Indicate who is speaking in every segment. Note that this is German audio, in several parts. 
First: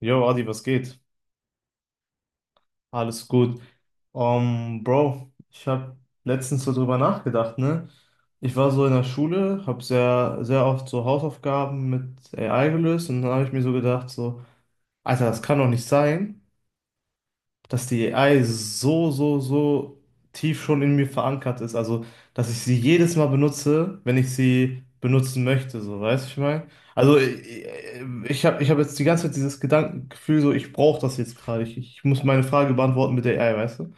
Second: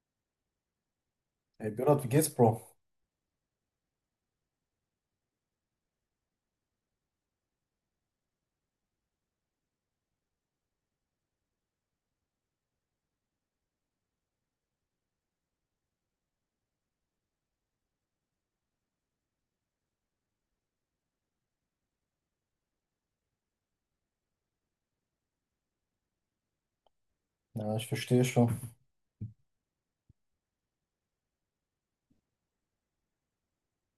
Speaker 1: Jo, Adi, was geht?
Speaker 2: Ey, Berat, wie geht's, Bro?
Speaker 1: Alles gut. Bro, ich habe letztens so drüber nachgedacht, ne? Ich war so in der Schule, habe sehr, sehr oft so Hausaufgaben mit AI gelöst und dann habe ich mir so gedacht, so, Alter, das kann doch nicht sein, dass die AI so tief schon in mir verankert ist. Also, dass ich sie jedes Mal benutze, wenn ich sie benutzen möchte, so, weißt du, was ich meine? Also,
Speaker 2: Ja, ich verstehe
Speaker 1: ich
Speaker 2: schon.
Speaker 1: habe ich hab jetzt die ganze Zeit dieses Gedankengefühl, so, ich brauche das jetzt gerade. Ich muss meine Frage beantworten mit der AI, weißt du? Und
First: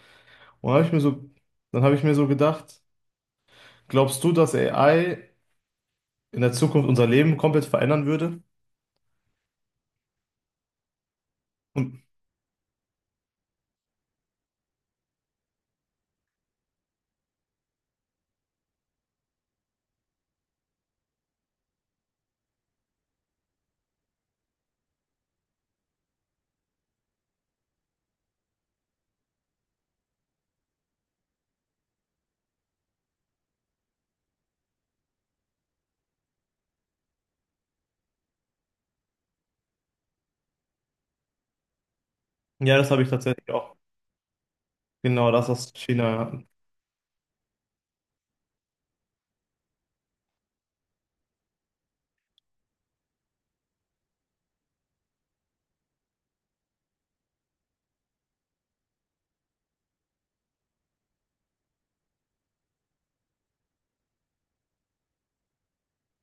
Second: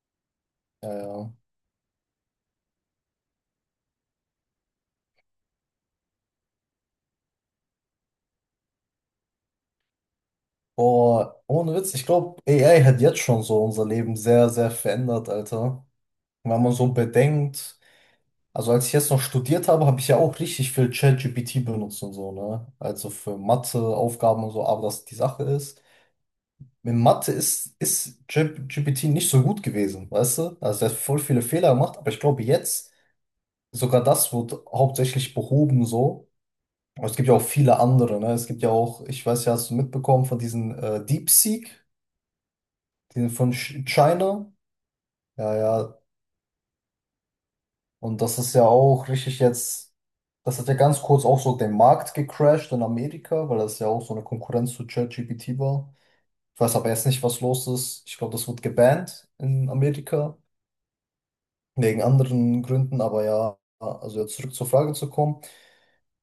Speaker 1: dann habe
Speaker 2: Ja,
Speaker 1: ich mir so,
Speaker 2: ja.
Speaker 1: dann habe ich mir so gedacht, glaubst du, dass AI in der Zukunft unser Leben komplett verändern würde?
Speaker 2: Boah, ohne Witz,
Speaker 1: Und
Speaker 2: ich glaube, AI hat jetzt schon so unser Leben sehr, sehr verändert, Alter. Wenn man so bedenkt, also als ich jetzt noch studiert habe, habe ich ja auch richtig viel ChatGPT benutzt und so, ne? Also für Mathe-Aufgaben und so, aber das die Sache ist mit Mathe ist, ChatGPT nicht so gut gewesen, weißt du? Also er hat voll viele Fehler gemacht, aber ich glaube, jetzt sogar das wird hauptsächlich behoben so. Aber es gibt ja auch viele andere, ne? Es gibt ja auch, ich weiß ja, hast du mitbekommen von diesen DeepSeek,
Speaker 1: ja, das habe ich
Speaker 2: die
Speaker 1: tatsächlich
Speaker 2: von
Speaker 1: auch.
Speaker 2: China.
Speaker 1: Genau, das
Speaker 2: Ja,
Speaker 1: aus
Speaker 2: ja.
Speaker 1: China.
Speaker 2: Und das ist ja auch richtig jetzt, das hat ja ganz kurz auch so den Markt gecrashed in Amerika, weil das ja auch so eine Konkurrenz zu ChatGPT war. Ich weiß aber jetzt nicht, was los ist. Ich glaube, das wird gebannt in Amerika, wegen anderen Gründen, aber ja, also jetzt zurück zur Frage zu kommen.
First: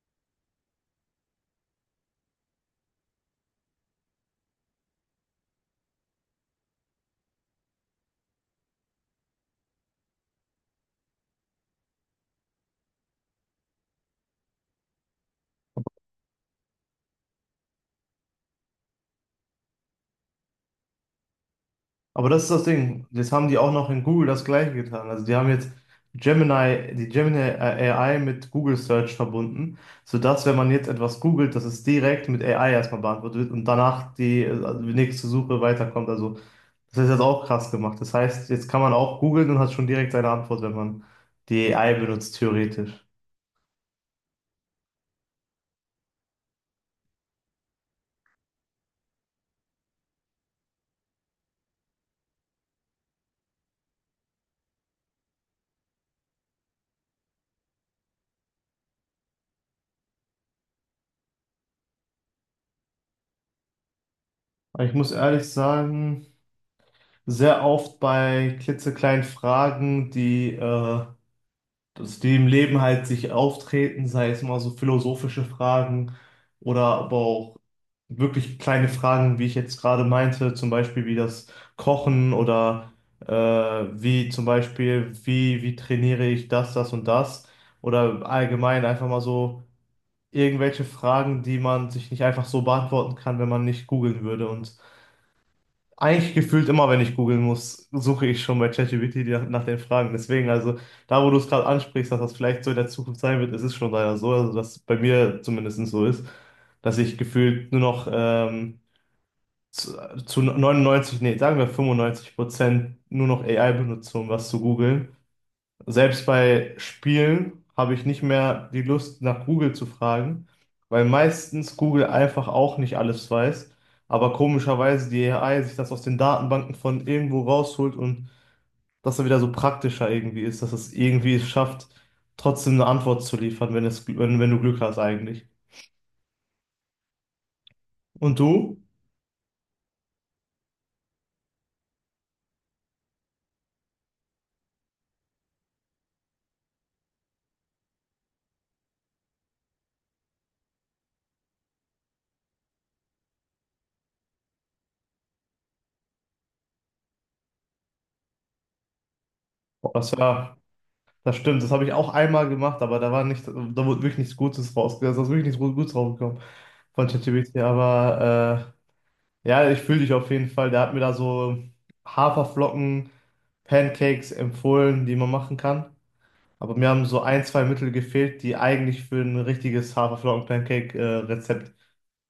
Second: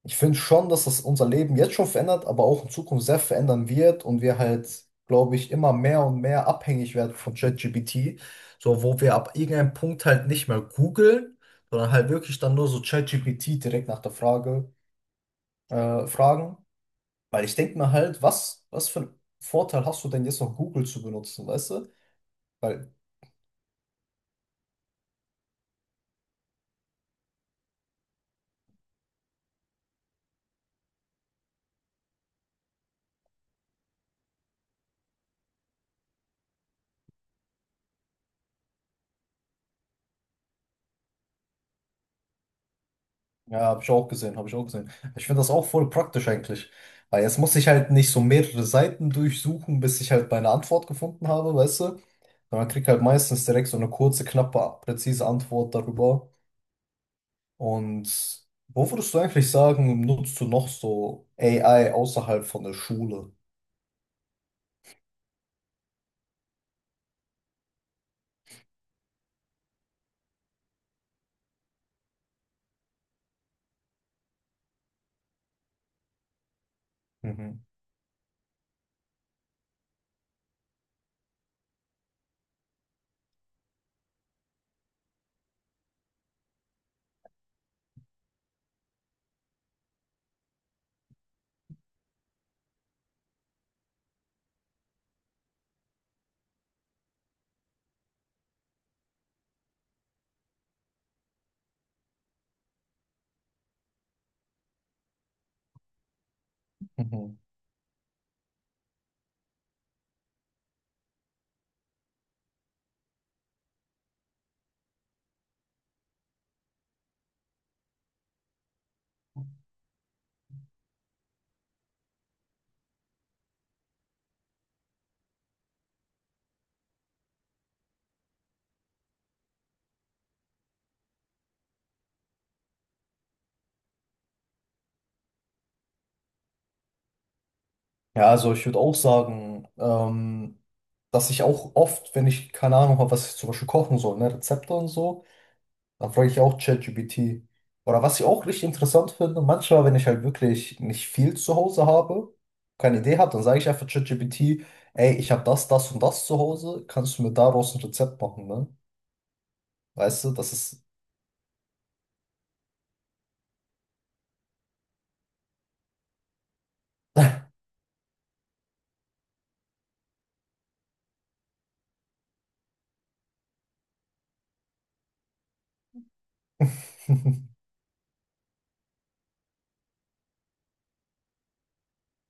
Speaker 2: Ich finde schon, dass das unser Leben jetzt schon verändert, aber auch in Zukunft sehr verändern wird und wir halt, glaube ich, immer mehr und mehr abhängig werden von ChatGPT. So, wo wir ab irgendeinem Punkt halt nicht mehr googeln, sondern halt wirklich dann nur so ChatGPT direkt nach der Frage fragen. Weil ich denke mir halt, was für einen Vorteil hast du denn jetzt noch Google zu benutzen, weißt du?
Speaker 1: Aber das ist das
Speaker 2: Weil
Speaker 1: Ding. Jetzt haben die auch noch in Google das Gleiche getan. Also die haben jetzt Gemini AI mit Google Search verbunden, sodass, wenn man jetzt etwas googelt, dass es direkt mit AI erstmal beantwortet wird und danach die, also die nächste Suche weiterkommt. Also das ist jetzt auch krass gemacht. Das heißt, jetzt kann man auch googeln und hat schon direkt seine Antwort, wenn man die AI benutzt, theoretisch.
Speaker 2: Ja, habe ich auch gesehen, habe ich auch gesehen. Ich finde das auch voll praktisch eigentlich. Weil jetzt muss ich halt nicht so mehrere Seiten durchsuchen, bis ich halt meine Antwort gefunden habe, weißt du? Sondern krieg halt meistens direkt so eine kurze, knappe, präzise Antwort darüber. Und wo würdest du eigentlich sagen, nutzt du noch so AI außerhalb von der Schule?
Speaker 1: Aber ich muss ehrlich sagen, sehr oft bei klitzekleinen Fragen, die dass die im Leben halt sich auftreten, sei es mal so philosophische Fragen oder aber auch
Speaker 2: Mhm.
Speaker 1: wirklich kleine Fragen, wie ich jetzt gerade meinte, zum Beispiel wie das Kochen oder äh, wie zum Beispiel, wie trainiere ich das, das und das oder allgemein einfach mal so irgendwelche Fragen, die man sich nicht einfach so beantworten kann, wenn man nicht googeln würde und eigentlich gefühlt immer, wenn ich googeln muss, suche ich schon bei ChatGPT nach den Fragen. Deswegen, also da, wo du es gerade ansprichst, dass das vielleicht so in der Zukunft sein wird, es ist schon leider so, also dass bei mir zumindest so ist, dass ich
Speaker 2: Mhm.
Speaker 1: gefühlt nur noch zu, zu 99, nee, sagen wir 95% nur noch AI benutze, um was zu googeln. Selbst bei Spielen habe ich nicht mehr die Lust, nach Google zu fragen, weil meistens Google einfach auch nicht alles weiß, aber komischerweise die AI sich das aus den Datenbanken von irgendwo rausholt und das dann wieder so praktischer irgendwie ist, dass es irgendwie es schafft, trotzdem eine Antwort zu liefern, wenn es, wenn du Glück hast eigentlich.
Speaker 2: Ja,
Speaker 1: Und
Speaker 2: also ich
Speaker 1: du?
Speaker 2: würde auch sagen, dass ich auch oft, wenn ich keine Ahnung habe, was ich zum Beispiel kochen soll, ne, Rezepte und so, dann frage ich auch ChatGPT. Oder was ich auch richtig interessant finde, manchmal, wenn ich halt wirklich nicht viel zu Hause habe, keine Idee habe, dann sage ich einfach ChatGPT, ey, ich habe das, das und das zu Hause, kannst du mir daraus ein Rezept machen, ne?
Speaker 1: Das
Speaker 2: Weißt du, das
Speaker 1: war,
Speaker 2: ist.
Speaker 1: das stimmt, das habe ich auch einmal gemacht, aber da wurde wirklich nichts Gutes rausgekommen, da ist wirklich nichts Gutes rausgekommen von ChatGPT, aber ja, ich fühle dich auf jeden Fall. Der hat mir da so Haferflocken, Pancakes empfohlen, die man machen kann. Aber mir haben so ein, zwei Mittel gefehlt, die eigentlich für ein richtiges Haferflocken-Pancake-Rezept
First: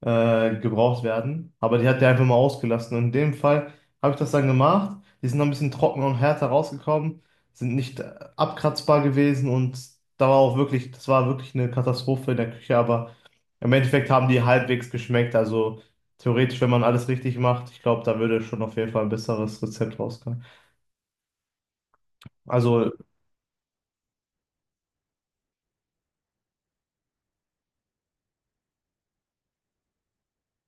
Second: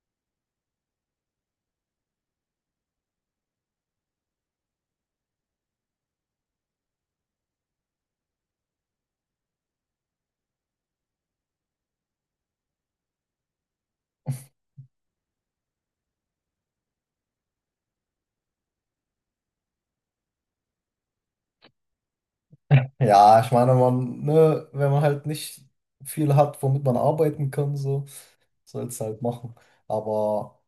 Speaker 1: gebraucht werden. Aber die hat der einfach mal ausgelassen. Und in dem Fall habe ich das dann gemacht. Die sind noch ein bisschen trockener und härter rausgekommen, sind nicht abkratzbar gewesen und da war auch wirklich, das war wirklich eine Katastrophe in der Küche, aber im Endeffekt haben die halbwegs geschmeckt. Also theoretisch, wenn man alles richtig macht, ich glaube, da würde schon auf jeden Fall ein besseres Rezept rauskommen. Also
Speaker 2: Ja, ich meine, man, ne, wenn man halt nicht viel hat, womit man arbeiten kann, so, soll es halt machen. Aber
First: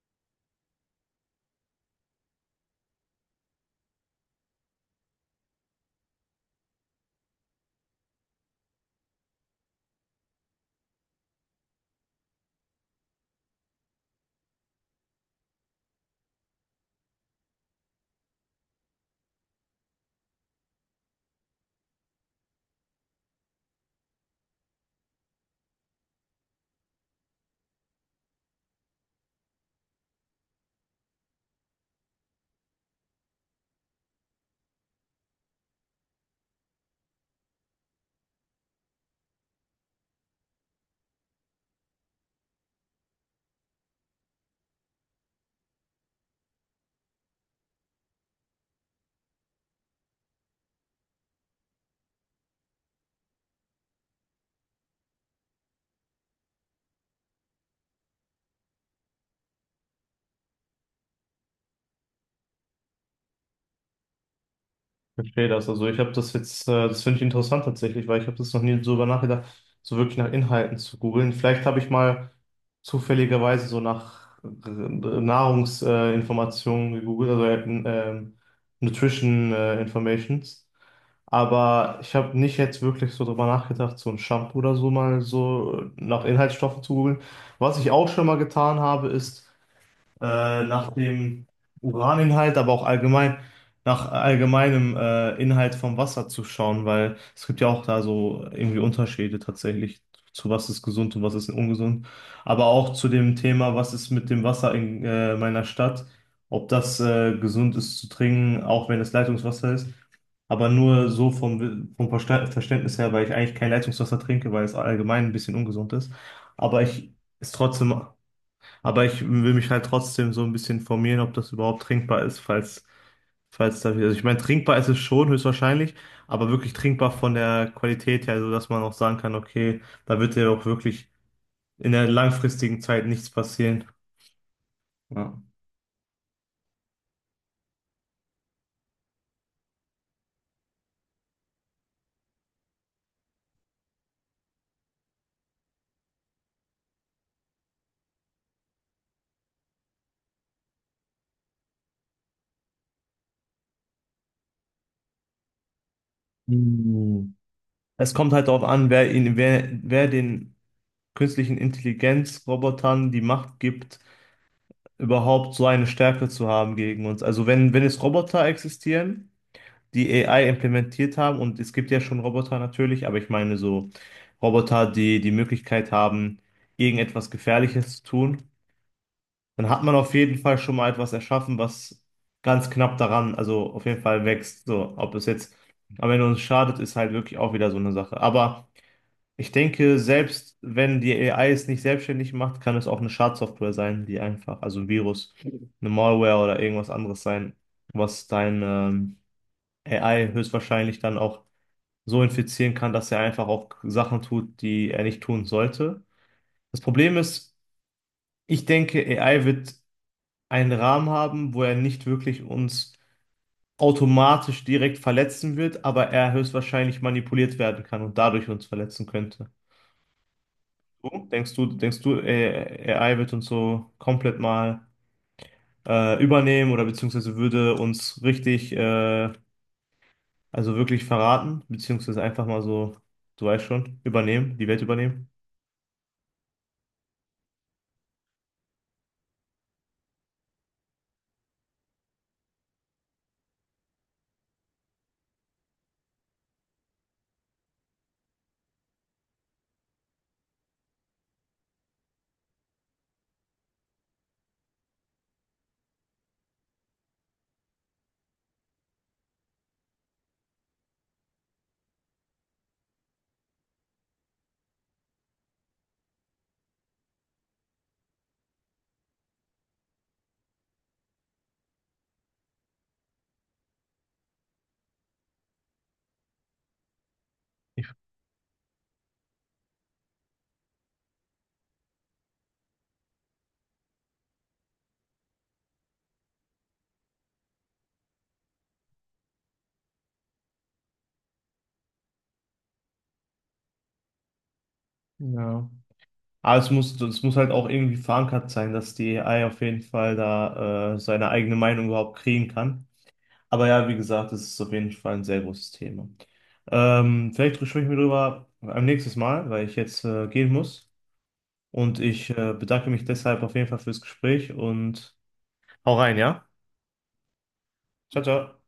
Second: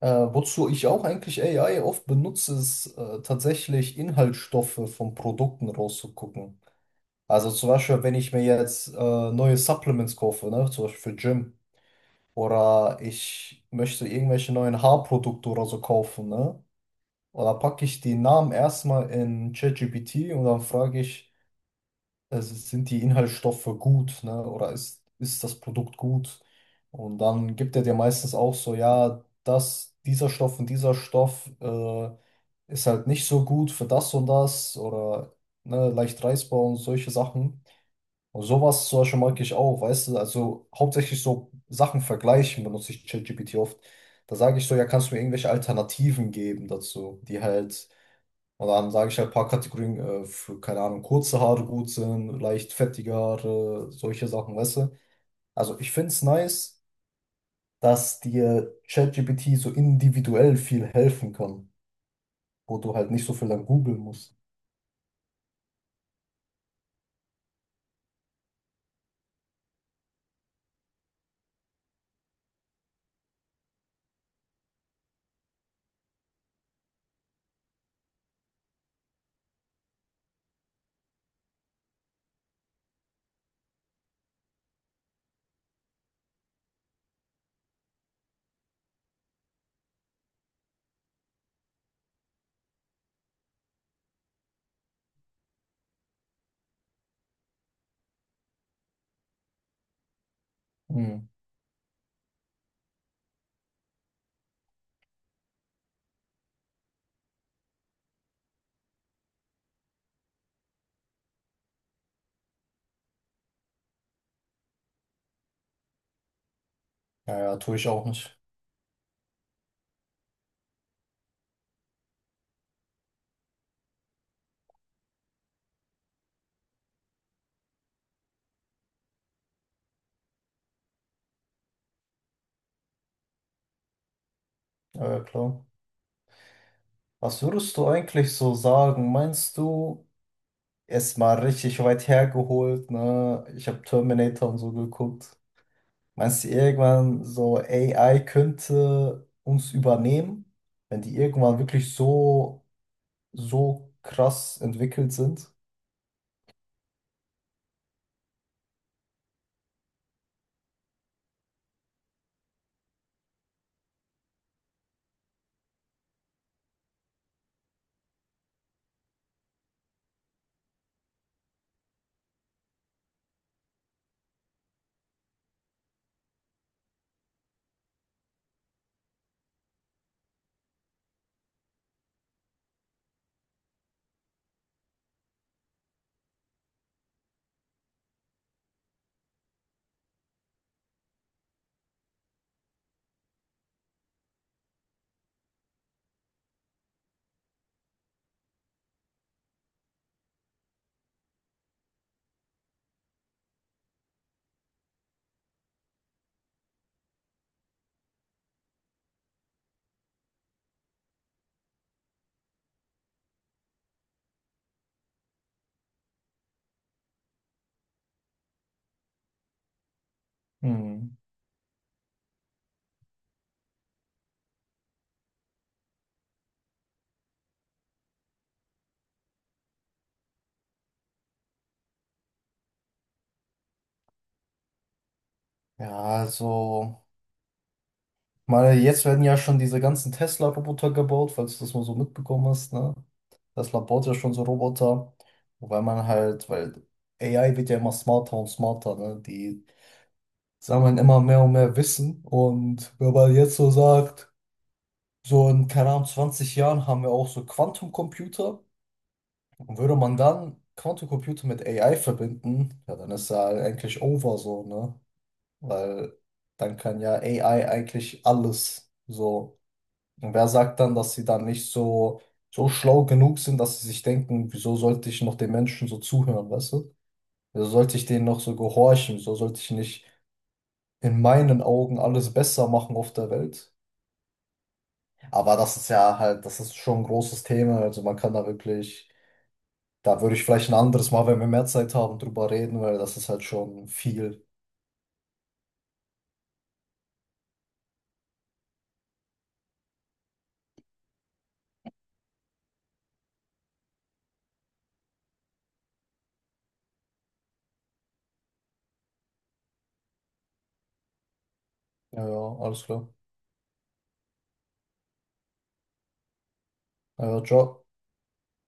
Speaker 2: wozu ich auch eigentlich AI oft benutze, ist tatsächlich Inhaltsstoffe von Produkten rauszugucken. Also zum Beispiel, wenn ich mir jetzt neue Supplements kaufe, ne, zum Beispiel für Gym, oder ich möchte irgendwelche neuen Haarprodukte oder so kaufen, ne? Oder packe ich die Namen erstmal in ChatGPT und dann frage ich, sind die Inhaltsstoffe gut, ne? Oder ist das Produkt gut? Und dann gibt er dir meistens auch so, ja, das, dieser Stoff und dieser Stoff ist halt nicht so gut für das und das oder ne, leicht reißbar und solche Sachen. Und sowas zum Beispiel mag ich auch, weißt du, also hauptsächlich so Sachen vergleichen benutze ich ChatGPT oft. Da sage ich so, ja, kannst du mir irgendwelche Alternativen geben dazu, die halt, und dann sage ich halt ein paar Kategorien für, keine Ahnung, kurze Haare gut sind, leicht fettige Haare, solche Sachen, weißt du. Also ich finde es nice, dass dir ChatGPT so individuell viel helfen kann, wo du halt nicht so viel dann googeln musst.
Speaker 1: ich verstehe das. Also ich habe das jetzt, das finde ich interessant tatsächlich, weil ich habe das noch nie so über nachgedacht, so wirklich nach Inhalten zu googeln. Vielleicht habe ich mal zufälligerweise so nach Nahrungsinformationen gegoogelt, also ähm, Nutrition Informations. Aber ich habe nicht jetzt wirklich so drüber nachgedacht, so ein Shampoo oder so mal so nach Inhaltsstoffen zu googeln. Was ich auch schon mal getan habe, ist nach dem Uraninhalt, aber auch allgemein nach allgemeinem Inhalt vom Wasser zu schauen, weil es gibt ja auch da so irgendwie Unterschiede tatsächlich zu was ist gesund und
Speaker 2: Hm.
Speaker 1: was ist ungesund. Aber auch zu dem Thema, was ist mit dem Wasser in meiner Stadt, ob das gesund ist zu trinken, auch wenn es Leitungswasser ist. Aber nur so vom, Verständnis her, weil ich eigentlich kein Leitungswasser trinke, weil es allgemein ein bisschen ungesund ist. Aber ich es
Speaker 2: Naja, tue ich
Speaker 1: trotzdem
Speaker 2: auch nicht.
Speaker 1: aber ich will mich halt trotzdem so ein bisschen informieren, ob das überhaupt trinkbar ist, falls da, also ich meine, trinkbar ist es schon, höchstwahrscheinlich, aber wirklich trinkbar von der Qualität her, so dass man auch sagen kann, okay, da wird ja auch wirklich in der langfristigen Zeit nichts passieren.
Speaker 2: Ja, ja,
Speaker 1: Ja.
Speaker 2: klar. Was würdest du eigentlich so sagen? Meinst du, erstmal richtig weit hergeholt, ne? Ich habe Terminator und so geguckt. Meinst du irgendwann so, AI könnte uns übernehmen, wenn die irgendwann wirklich so, so krass entwickelt sind?
Speaker 1: Hm. Es kommt halt darauf an, wer den künstlichen Intelligenzrobotern die Macht gibt, überhaupt so eine Stärke zu haben gegen uns. Also wenn es Roboter existieren, die AI implementiert haben. Und es gibt ja schon Roboter natürlich, aber ich meine so Roboter, die die Möglichkeit haben, irgendetwas Gefährliches zu tun. Dann hat man auf jeden Fall schon mal etwas erschaffen, was ganz knapp daran, also auf jeden Fall wächst. So, ob es jetzt am Ende uns schadet, ist halt wirklich auch wieder so eine Sache. Aber ich denke, selbst wenn die AI es nicht selbstständig macht, kann es auch eine Schadsoftware sein, die einfach, also ein Virus, eine Malware oder irgendwas anderes sein, was dein AI höchstwahrscheinlich dann auch so infizieren kann, dass er einfach auch Sachen tut, die er nicht tun sollte. Das Problem ist, ich denke, AI wird einen Rahmen haben, wo er nicht wirklich uns automatisch direkt verletzen wird, aber er höchstwahrscheinlich manipuliert werden kann und dadurch uns verletzen könnte.
Speaker 2: Hm.
Speaker 1: Du? Denkst du, AI wird uns so komplett mal übernehmen oder beziehungsweise würde uns richtig, also wirklich verraten, beziehungsweise einfach mal so, du weißt schon, übernehmen, die Welt übernehmen?
Speaker 2: Ja, also, meine, jetzt werden ja schon diese ganzen Tesla-Roboter gebaut, falls du das mal so mitbekommen hast, ne? Tesla baut ja schon so Roboter, wobei man halt, weil AI wird ja immer smarter und smarter, ne? Die sammeln immer mehr und mehr Wissen. Und wenn man jetzt so sagt, so in, keine Ahnung, 20 Jahren haben wir auch so Quantencomputer. Und würde man dann Quantencomputer mit AI verbinden, ja, dann ist ja eigentlich over so, ne? Weil dann kann ja AI eigentlich alles so. Und wer sagt dann, dass sie dann nicht so, so schlau genug sind, dass sie sich denken, wieso sollte ich noch den Menschen so zuhören, weißt du? Wieso
Speaker 1: Ich,
Speaker 2: sollte ich denen noch so gehorchen? Wieso sollte ich nicht in meinen Augen alles besser machen auf der Welt? Aber das ist ja halt, das ist schon ein großes Thema. Also man kann da wirklich, da würde ich vielleicht ein anderes Mal, wenn wir mehr Zeit haben, drüber reden, weil das ist halt schon viel.
Speaker 1: ja. Aber es muss halt auch irgendwie verankert sein, dass die AI auf jeden Fall da seine eigene Meinung überhaupt kriegen kann. Aber ja, wie gesagt, es ist auf jeden Fall ein sehr großes Thema. Vielleicht sprechen wir darüber am nächsten Mal, weil ich jetzt gehen muss. Und
Speaker 2: Ja,
Speaker 1: ich
Speaker 2: ja, alles
Speaker 1: bedanke mich
Speaker 2: klar.
Speaker 1: deshalb auf jeden Fall fürs Gespräch und hau rein, ja?
Speaker 2: Ja, ja, ciao.
Speaker 1: Ciao, ciao.